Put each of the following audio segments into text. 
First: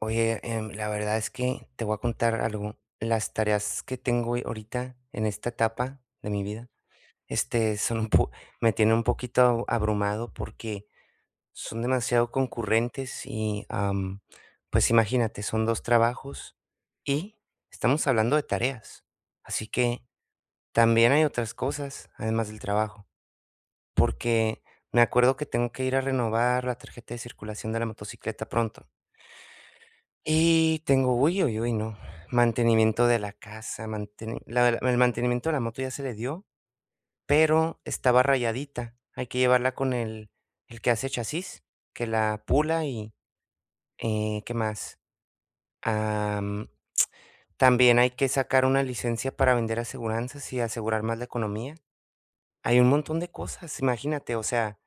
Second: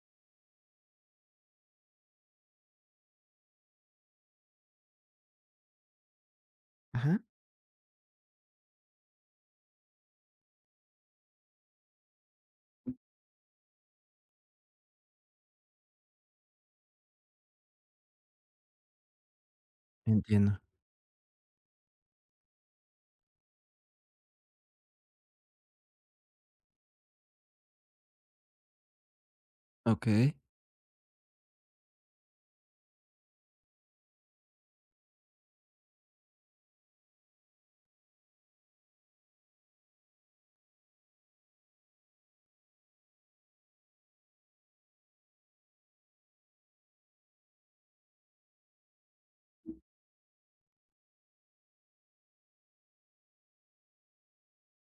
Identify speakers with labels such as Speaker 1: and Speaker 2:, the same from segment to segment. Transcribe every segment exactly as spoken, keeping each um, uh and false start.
Speaker 1: Oye, em, la verdad es que te voy a contar algo. Las tareas que tengo hoy- ahorita en esta etapa de mi vida,
Speaker 2: Ajá,
Speaker 1: este, son un po- me tienen un poquito abrumado porque son demasiado concurrentes y, am, pues imagínate, son dos trabajos y estamos hablando de tareas. Así que
Speaker 2: entiendo.
Speaker 1: también hay otras cosas, además del trabajo, porque me acuerdo que tengo que ir a renovar la tarjeta de circulación de la motocicleta pronto.
Speaker 2: Okey,
Speaker 1: Y tengo uy, uy, uy, no. Mantenimiento de la casa, manteni la el el mantenimiento de la moto ya se le dio, pero estaba rayadita. Hay que llevarla con el el que hace chasis, que la pula y, eh, ¿qué más? Am, también hay que sacar una licencia para vender aseguranzas y asegurar más la economía. Hay un montón de cosas, imagínate, o sea,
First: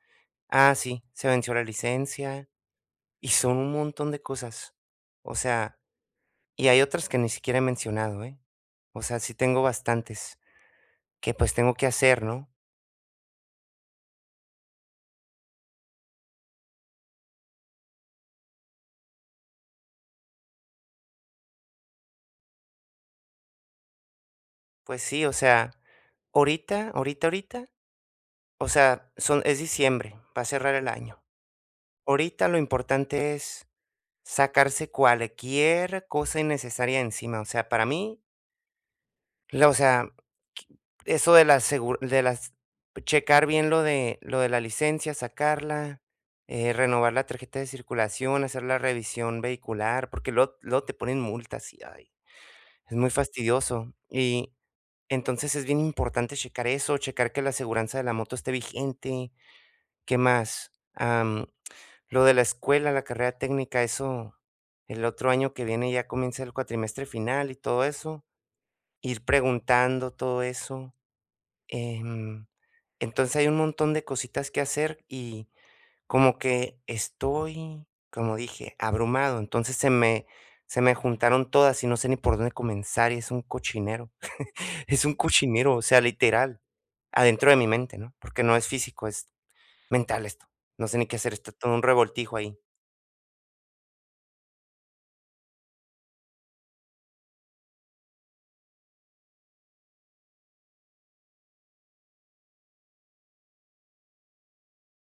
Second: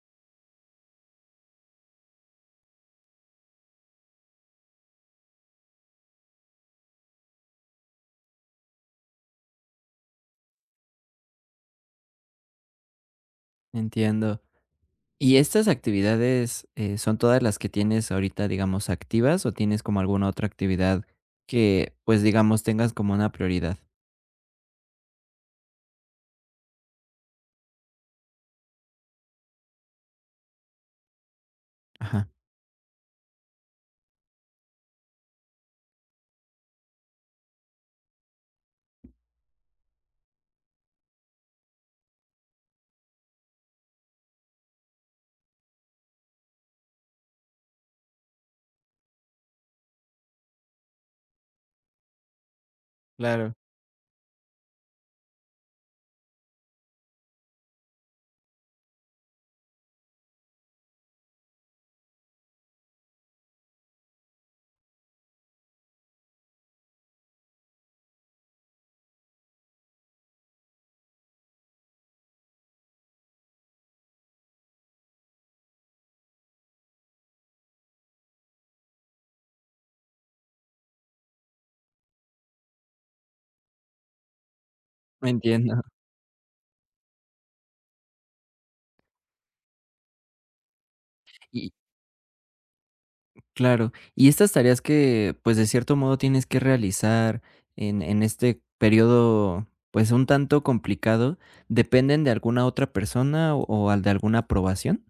Speaker 1: ah, sí, se venció la licencia y son un montón de cosas. O sea, y hay otras que ni siquiera he mencionado, ¿eh? O sea, sí tengo bastantes que, pues, tengo que hacer, ¿no?
Speaker 2: entiendo. ¿Y estas actividades, eh, son todas las que tienes ahorita, digamos, activas, o tienes como alguna otra actividad que, pues, digamos, tengas como una prioridad?
Speaker 1: Pues sí, o sea, ahorita, ahorita, ahorita, o sea, son es diciembre, va a cerrar el año.
Speaker 2: Ajá,
Speaker 1: Ahorita lo importante es sacarse cualquier cosa innecesaria encima. O sea, para mí, La o sea, qui- eso de las segu de las checar bien lo de lo de la licencia, sacarla, eh, renovar la tarjeta de circulación, hacer la revisión vehicular, porque luego luego te ponen multas y, ay, es muy
Speaker 2: claro,
Speaker 1: fastidioso. Y entonces es bien importante checar eso, checar que la aseguranza de la moto esté vigente. ¿Qué más? Am, lo de la escuela, la carrera técnica, eso el otro año que viene ya comienza el cuatrimestre final y todo eso, ir preguntando todo eso. Em, entonces hay un montón de cositas que hacer y como que estoy, como dije, abrumado. Entonces se me, se me juntaron todas y no sé ni por dónde comenzar y es un cochinero. Es un
Speaker 2: entiendo.
Speaker 1: cochinero, o sea, literal, adentro de mi mente, ¿no? Porque no es físico, es mental esto. No sé ni qué hacer, está
Speaker 2: Y
Speaker 1: todo un revoltijo ahí.
Speaker 2: claro, y estas tareas que, pues, de cierto modo tienes que realizar en en este periodo, pues, un tanto complicado, ¿dependen de alguna otra persona o o al de alguna aprobación?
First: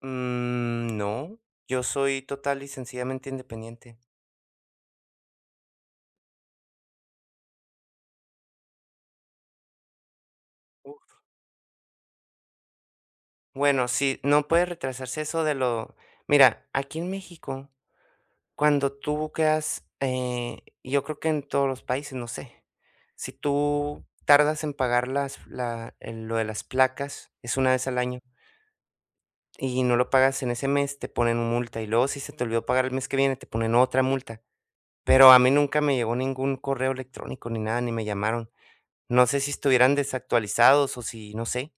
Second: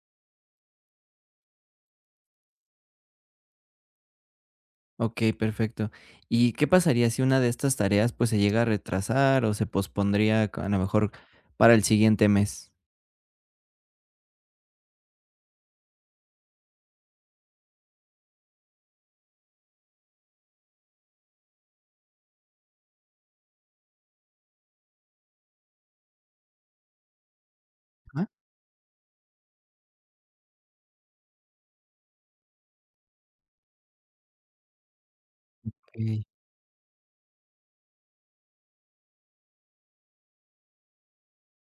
Speaker 1: Mm, no, yo soy total y sencillamente independiente.
Speaker 2: Okey, perfecto. ¿Y qué pasaría si una de estas tareas, pues, se llega a retrasar o se pospondría a lo mejor
Speaker 1: Uf.
Speaker 2: para el siguiente mes?
Speaker 1: Bueno, sí, no puede retrasarse eso de lo... Mira, aquí en México cuando tú buqueas, eh, yo creo que en todos los países, no sé, si tú tardas en pagar las la el lo de las placas, es una vez al año,
Speaker 2: Ah,
Speaker 1: y no lo pagas en ese mes, te ponen multa, y luego si se te olvidó pagar el mes que viene, te ponen otra multa. Pero a mí nunca me llegó
Speaker 2: okey,
Speaker 1: ningún correo electrónico ni nada, ni me llamaron. No sé si estuvieran desactualizados o si, no sé.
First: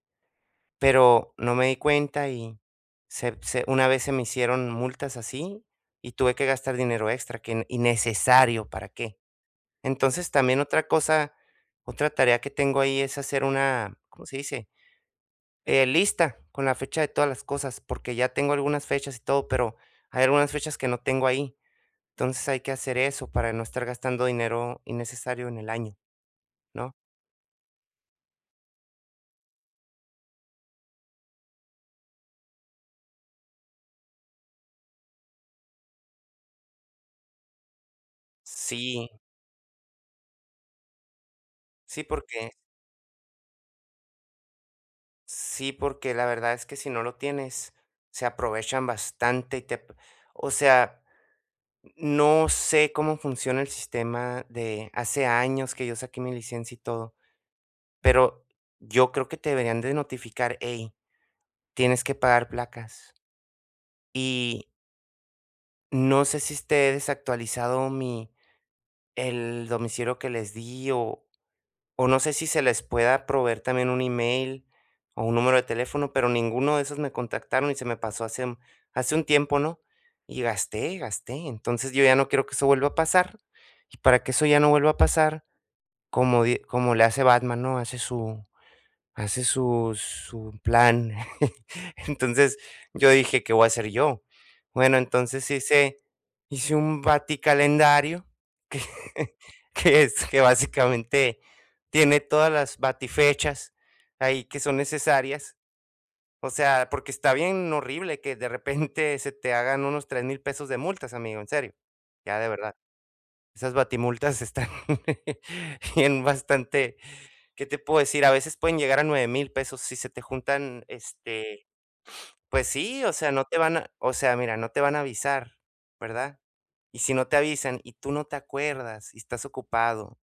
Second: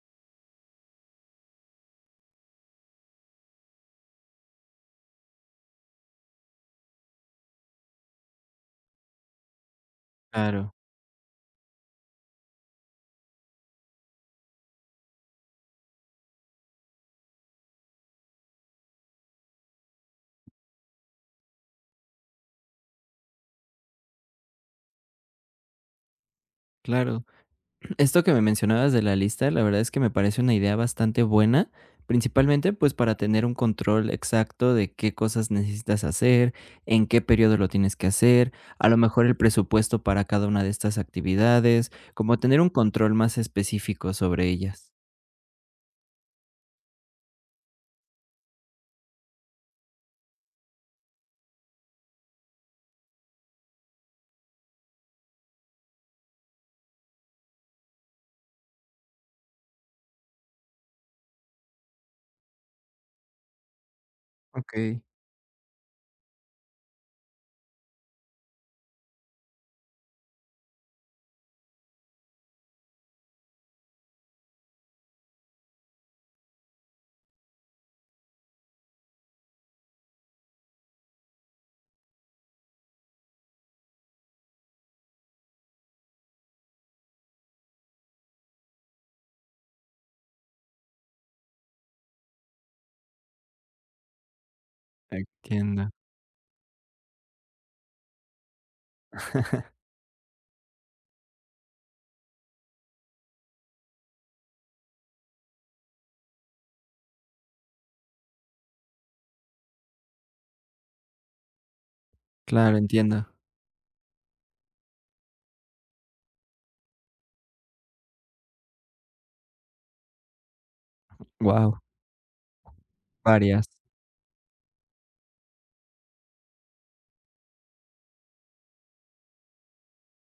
Speaker 1: Pero no me di cuenta y se se una vez se me hicieron multas así, y tuve que gastar dinero extra que n- innecesario, ¿para qué? Entonces, también
Speaker 2: claro,
Speaker 1: otra cosa, otra tarea que tengo ahí es hacer una, ¿cómo se dice? Eh, lista con la fecha de todas las cosas, porque ya tengo algunas fechas y todo, pero hay algunas fechas que no tengo ahí. Entonces, hay que hacer eso para no estar gastando dinero innecesario en el año, ¿no?
Speaker 2: claro. Esto que me mencionabas de la lista, la verdad es que me parece una idea bastante buena, principalmente, pues, para tener un control exacto de qué cosas necesitas hacer, en qué periodo lo tienes que hacer, a lo
Speaker 1: Sí,
Speaker 2: mejor el presupuesto para cada una de estas actividades,
Speaker 1: sí,
Speaker 2: como
Speaker 1: porque
Speaker 2: tener un control más específico sobre ellas.
Speaker 1: sí, porque la verdad es que si no lo tienes, se aprovechan bastante y te... O sea, no sé cómo funciona el sistema de hace años que yo saqué mi licencia y todo, pero yo creo que te deberían de notificar, hey, tienes que pagar placas. Y
Speaker 2: Okey,
Speaker 1: no sé si esté desactualizado mi, el domicilio que les di o O no sé si se les pueda proveer también un email o un número de teléfono, pero ninguno de esos me contactaron y se me pasó hace, un- hace un tiempo, ¿no? Y gasté, gasté. Entonces yo ya no quiero que eso vuelva a pasar. Y para que eso ya no vuelva a pasar, como, di- como le hace Batman, ¿no? Hace su, hace su su plan. Entonces, yo dije: "¿Qué voy a hacer yo?". Bueno, entonces
Speaker 2: entiendo.
Speaker 1: hice hice un baticalendario que que es que básicamente tiene todas las batifechas ahí que son necesarias. O sea, porque está bien horrible que de repente se te hagan unos tres mil pesos de multas, amigo, en serio, ya de verdad.
Speaker 2: Claro, entiendo.
Speaker 1: Esas batimultas están bien bastante. ¿Qué te puedo decir? A veces pueden llegar a nueve mil pesos si se te juntan, este,
Speaker 2: Wow,
Speaker 1: pues sí, o sea, no te
Speaker 2: varias.
Speaker 1: van a o sea, mira, no te van a avisar, ¿verdad? Y si no te avisan y tú no te acuerdas y estás ocupado,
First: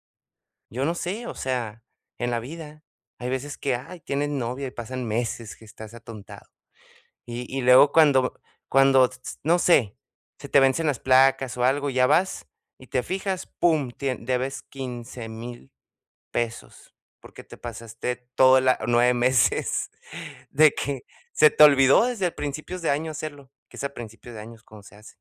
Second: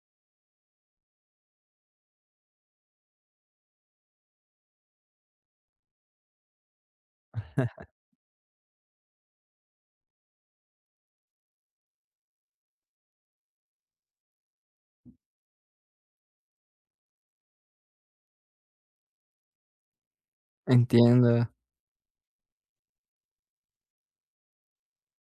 Speaker 1: yo no sé, o sea, en la vida hay veces que, ay, tienes novia y pasan meses que estás atontado. Y y luego cuando cuando, s no sé, se te vencen las placas o algo, ya vas y te fijas, pum, tien debes quince mil pesos, porque te pasaste todo los nueve meses de que
Speaker 2: Entiendo,
Speaker 1: se te olvidó desde el principios de año hacerlo, que es a principios de años cuando se hace,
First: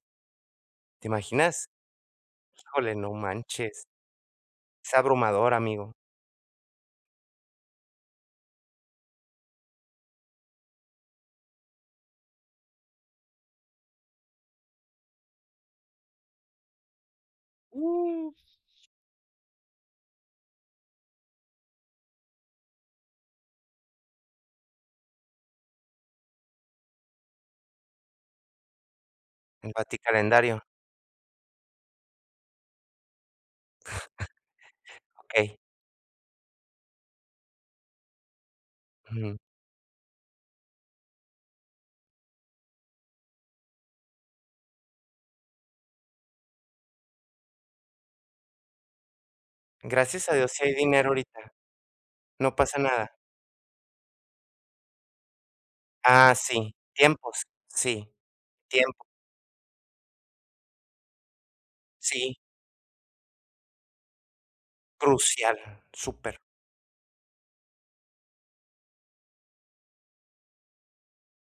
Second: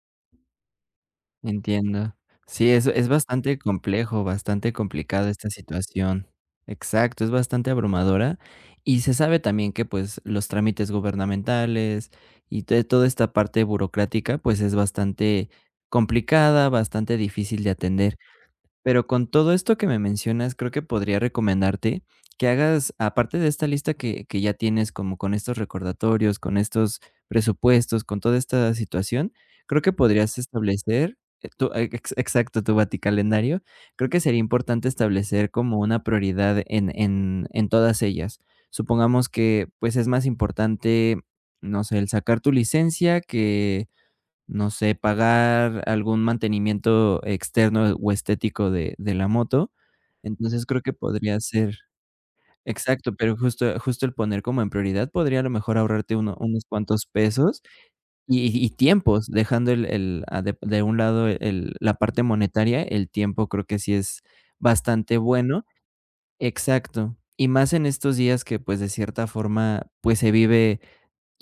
Speaker 1: ¿te imaginas?
Speaker 2: entiendo. Sí, es
Speaker 1: Híjole,
Speaker 2: es
Speaker 1: no
Speaker 2: bastante
Speaker 1: manches,
Speaker 2: complejo, bastante
Speaker 1: es
Speaker 2: complicada esta
Speaker 1: abrumador, amigo,
Speaker 2: situación. Exacto, es bastante abrumadora, y se sabe también que, pues, los trámites gubernamentales y te toda esta parte burocrática, pues, es bastante complicada, bastante difícil de atender. Pero con todo esto que me mencionas, creo que podría recomendarte que hagas, aparte de esta lista que, que ya tienes, como con estos recordatorios, con estos presupuestos, con toda esta situación,
Speaker 1: el
Speaker 2: creo que podrías
Speaker 1: baticalendario,
Speaker 2: establecer, eh, tu, eh, ex- exacto, tu baticalendario, creo que sería importante establecer
Speaker 1: okey,
Speaker 2: como una prioridad en, en, en todas ellas. Supongamos
Speaker 1: ujú.
Speaker 2: que pues es más importante, no sé, el sacar tu licencia, no sé, pagar algún mantenimiento externo o estético de de la moto.
Speaker 1: Gracias a Dios
Speaker 2: Entonces,
Speaker 1: sí hay
Speaker 2: creo que
Speaker 1: dinero
Speaker 2: podría
Speaker 1: ahorita,
Speaker 2: ser
Speaker 1: no pasa nada.
Speaker 2: exacto, pero justo justo el poner como en prioridad podría a lo mejor ahorrarte
Speaker 1: Ah,
Speaker 2: uno unos
Speaker 1: sí,
Speaker 2: cuantos
Speaker 1: tiempos,
Speaker 2: pesos
Speaker 1: sí,
Speaker 2: y y y
Speaker 1: tiempo,
Speaker 2: tiempos, dejando el el a de de un lado el la parte
Speaker 1: sí,
Speaker 2: monetaria, el tiempo creo que sí es bastante
Speaker 1: crucial,
Speaker 2: bueno.
Speaker 1: súper.
Speaker 2: Exacto. Y más en estos días que, pues, de cierta forma, pues, se vive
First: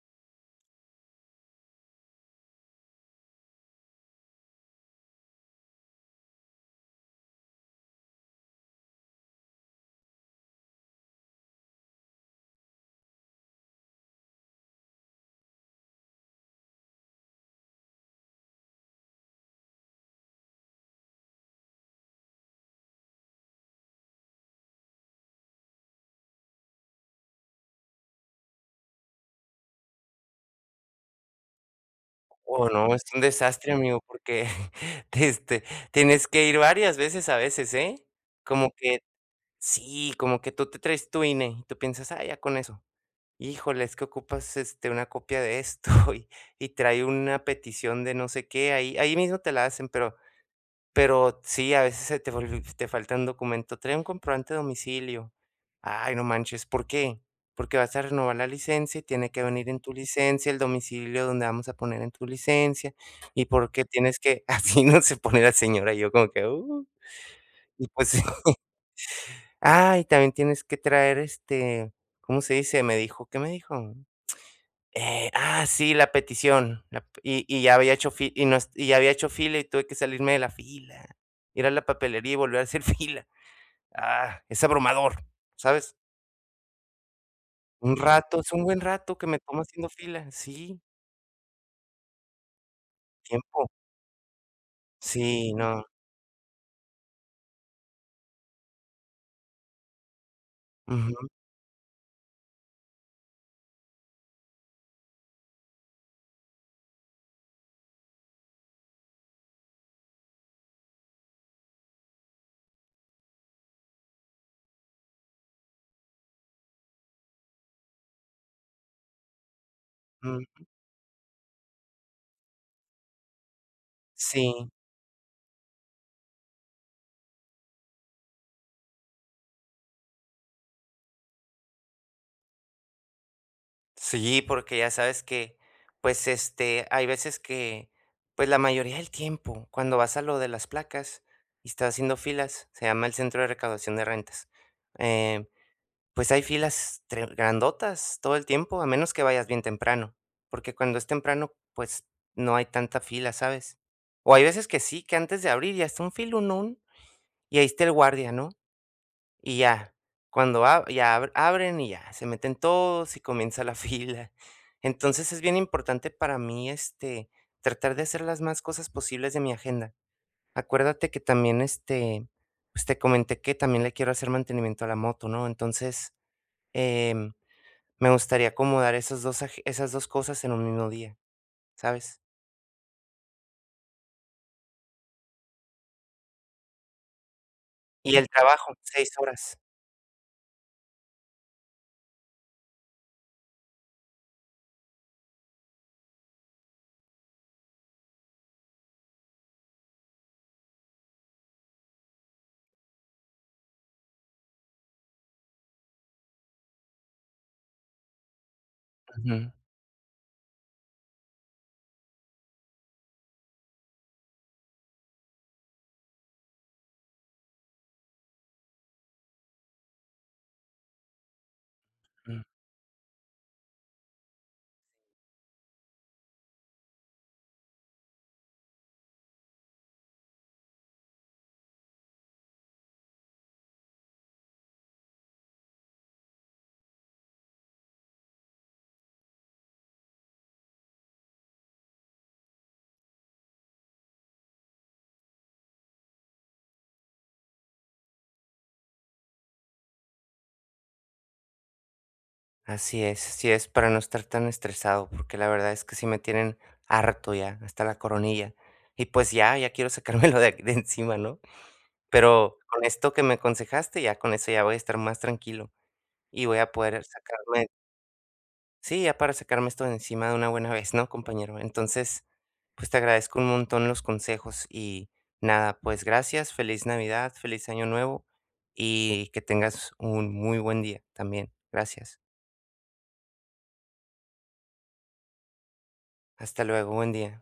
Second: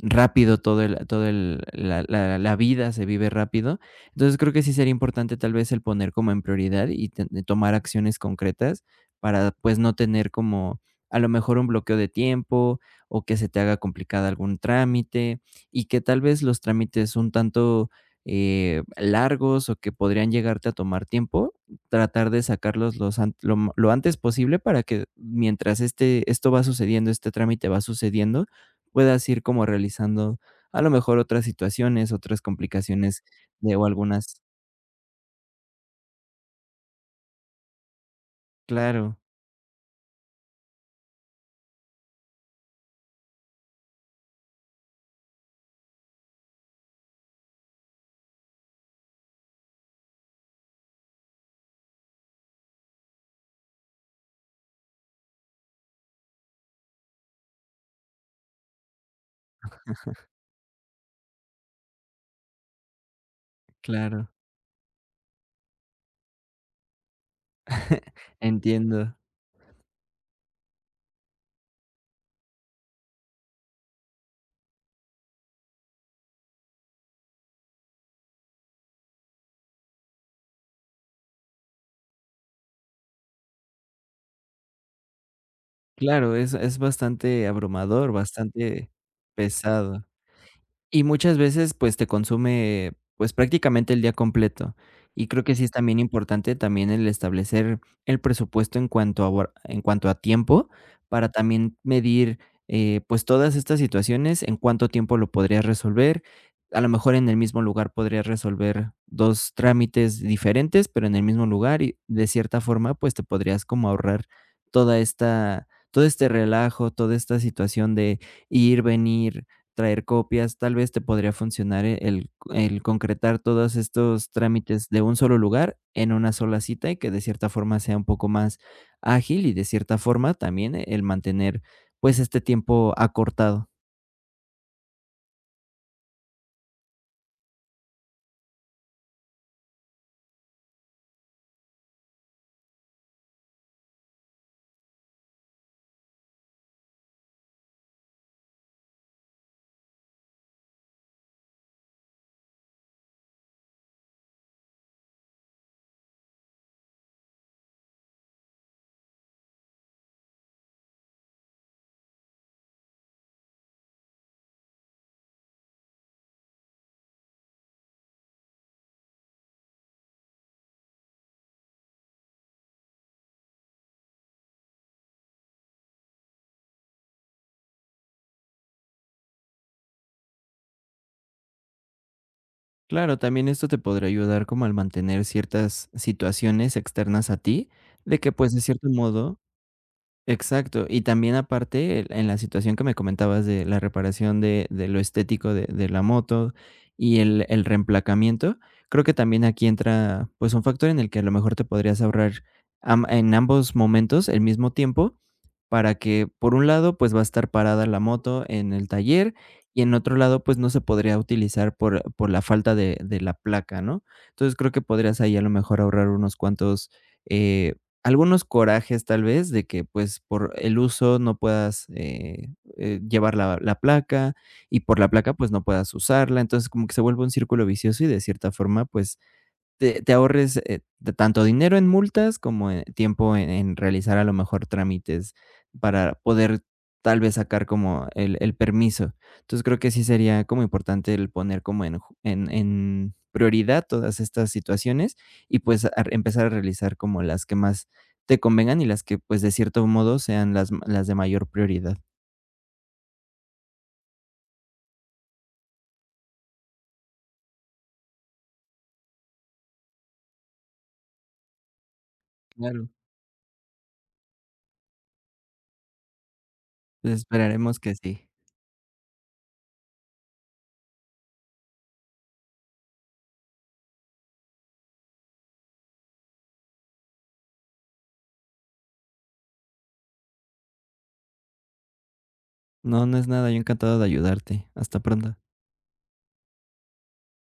Speaker 2: rápido, todo el todo el la la la vida se vive rápido. Entonces, creo que sí sería importante, tal vez, el poner como en prioridad y ten tomar acciones concretas para, pues, no tener como, a lo mejor, un bloqueo de tiempo, o que se te haga complicado algún trámite, y que tal vez los trámites un tanto, eh, largos, o que podrían llegarte a tomar tiempo, tratar de sacarlos los an lo m- lo antes posible para que mientras este esto va sucediendo, este trámite va sucediendo, puedas ir como realizando a lo mejor otras situaciones, otras
Speaker 1: Oh, no, es un
Speaker 2: complicaciones
Speaker 1: desastre,
Speaker 2: de o
Speaker 1: amigo,
Speaker 2: algunas
Speaker 1: porque, este, tienes que ir varias veces a veces, ¿eh? Como que
Speaker 2: claro,
Speaker 1: sí, como que tú te traes tu I N E y tú piensas: "Ah, ya con eso". Híjole, es que ocupas, este, una copia de esto y y trae una petición de no sé qué, ahí ahí mismo te la hacen, pero pero sí, a veces se te vol te falta un documento, trae un comprobante de domicilio. Ay, no manches, ¿por qué? Porque vas a renovar la licencia y tiene que venir en tu licencia el domicilio donde vamos a poner en tu licencia, y porque tienes
Speaker 2: claro,
Speaker 1: que así, ¿no? Se pone la señora, y yo como que: "Uh". Y pues
Speaker 2: entiendo.
Speaker 1: ah, y también tienes que traer, este, ¿cómo se dice? Me dijo, ¿qué me dijo? Eh, ah, sí, la petición, la p y y ya había hecho fila y no es y ya había hecho fila y tuve que salirme de la fila, ir a la papelería y volver a hacer fila. Ah, es abrumador, ¿sabes?
Speaker 2: Claro, es es bastante
Speaker 1: Un
Speaker 2: abrumador,
Speaker 1: rato, es un buen
Speaker 2: bastante
Speaker 1: rato que me tomo haciendo
Speaker 2: pesado.
Speaker 1: fila. Sí,
Speaker 2: Y muchas veces, pues, te consume, pues,
Speaker 1: tiempo.
Speaker 2: prácticamente el día completo. Y creo
Speaker 1: Sí,
Speaker 2: que sí es
Speaker 1: no.
Speaker 2: también importante también el establecer el presupuesto en cuanto a hor en cuanto a tiempo,
Speaker 1: Ujú,
Speaker 2: para también medir, eh, pues, todas estas situaciones, en cuánto tiempo lo podrías resolver. A lo mejor en el mismo lugar podrías resolver dos trámites diferentes, pero en el mismo lugar y de cierta forma, pues, te podrías como ahorrar toda esta todo este relajo, toda esta situación de ir, venir, traer copias,
Speaker 1: mm,
Speaker 2: tal vez te podría funcionar e el el concretar todos estos
Speaker 1: sí.
Speaker 2: trámites de un solo lugar en una sola cita y que de cierta forma sea un poco más ágil y de cierta forma también e- el mantener, pues, este tiempo acortado.
Speaker 1: Sí, porque ya sabes que, pues, este, hay veces que, pues, la mayoría del tiempo, cuando vas a lo de las placas y estás haciendo filas, se llama el Centro de Recaudación de Rentas. eh, pues hay filas tre- grandotas todo el tiempo, a menos que vayas bien temprano, porque cuando es temprano, pues no hay tanta fila, ¿sabes? O hay veces que sí, que antes de abrir ya está un filonón y ahí está el guardia, ¿no? Y ya, cuando a ya ab abren y ya, se meten todos y comienza la fila. Entonces, es bien importante para mí, este, tratar de hacer las más cosas posibles de mi agenda. Acuérdate que también, este, pues, te comenté que también le quiero hacer mantenimiento a la moto, ¿no? Entonces, em, me gustaría acomodar esos dos aje esas dos cosas en un mismo día, ¿sabes?
Speaker 2: Claro, también esto te podría ayudar como al mantener ciertas situaciones externas a ti,
Speaker 1: Y
Speaker 2: de
Speaker 1: el
Speaker 2: que, pues, de
Speaker 1: trabajo,
Speaker 2: cierto
Speaker 1: seis
Speaker 2: modo
Speaker 1: horas.
Speaker 2: exacto, y también aparte, el en la situación que me comentabas de la reparación de de lo estético de de la moto y el el reemplacamiento, creo que también aquí entra, pues, un factor en el que a lo mejor te podrías ahorrar am en ambos momentos el mismo tiempo, para que, por un lado, pues, va a estar parada la moto en el taller,
Speaker 1: Ujú.
Speaker 2: y en otro lado, pues, no se podría utilizar por por la falta de de la placa, ¿no? Entonces, creo que podrías ahí a lo mejor ahorrar unos cuantos, eh algunos corajes, tal vez, de que, pues, por el uso no puedas,
Speaker 1: Ujú.
Speaker 2: eh eh, llevar la la placa, y por la placa, pues, no puedas usarla. Entonces, como que se vuelve un círculo vicioso y de cierta forma, pues, te, te ahorres, eh, de tanto dinero en multas como en tiempo en, en realizar a lo mejor trámites para poder tal vez sacar como el, el permiso. Entonces, creo que sí sería como importante el poner como en, ju- en, en prioridad todas estas situaciones y pues a- empezar a realizar como las que más te convengan y las que pues de cierto modo sean las, ma- las de mayor prioridad.
Speaker 1: Así es, así es, para no estar tan estresado, porque la verdad es que sí me tienen harto ya, hasta la coronilla. Y pues ya, ya quiero sacármelo de, de encima, ¿no? Pero con
Speaker 2: Claro.
Speaker 1: esto que me aconsejaste, ya con eso ya voy a estar más tranquilo y voy a poder
Speaker 2: Pues
Speaker 1: sacarme,
Speaker 2: esperaremos que sí.
Speaker 1: sí, ya para sacarme esto de encima de una buena vez, ¿no, compañero? Entonces, pues te agradezco un montón los consejos y nada, pues gracias, feliz Navidad, feliz Año Nuevo y que tengas un muy buen día también. Gracias.
Speaker 2: No, no es nada, yo encantado de ayudarte. Hasta pronto.
Speaker 1: Hasta luego, buen día.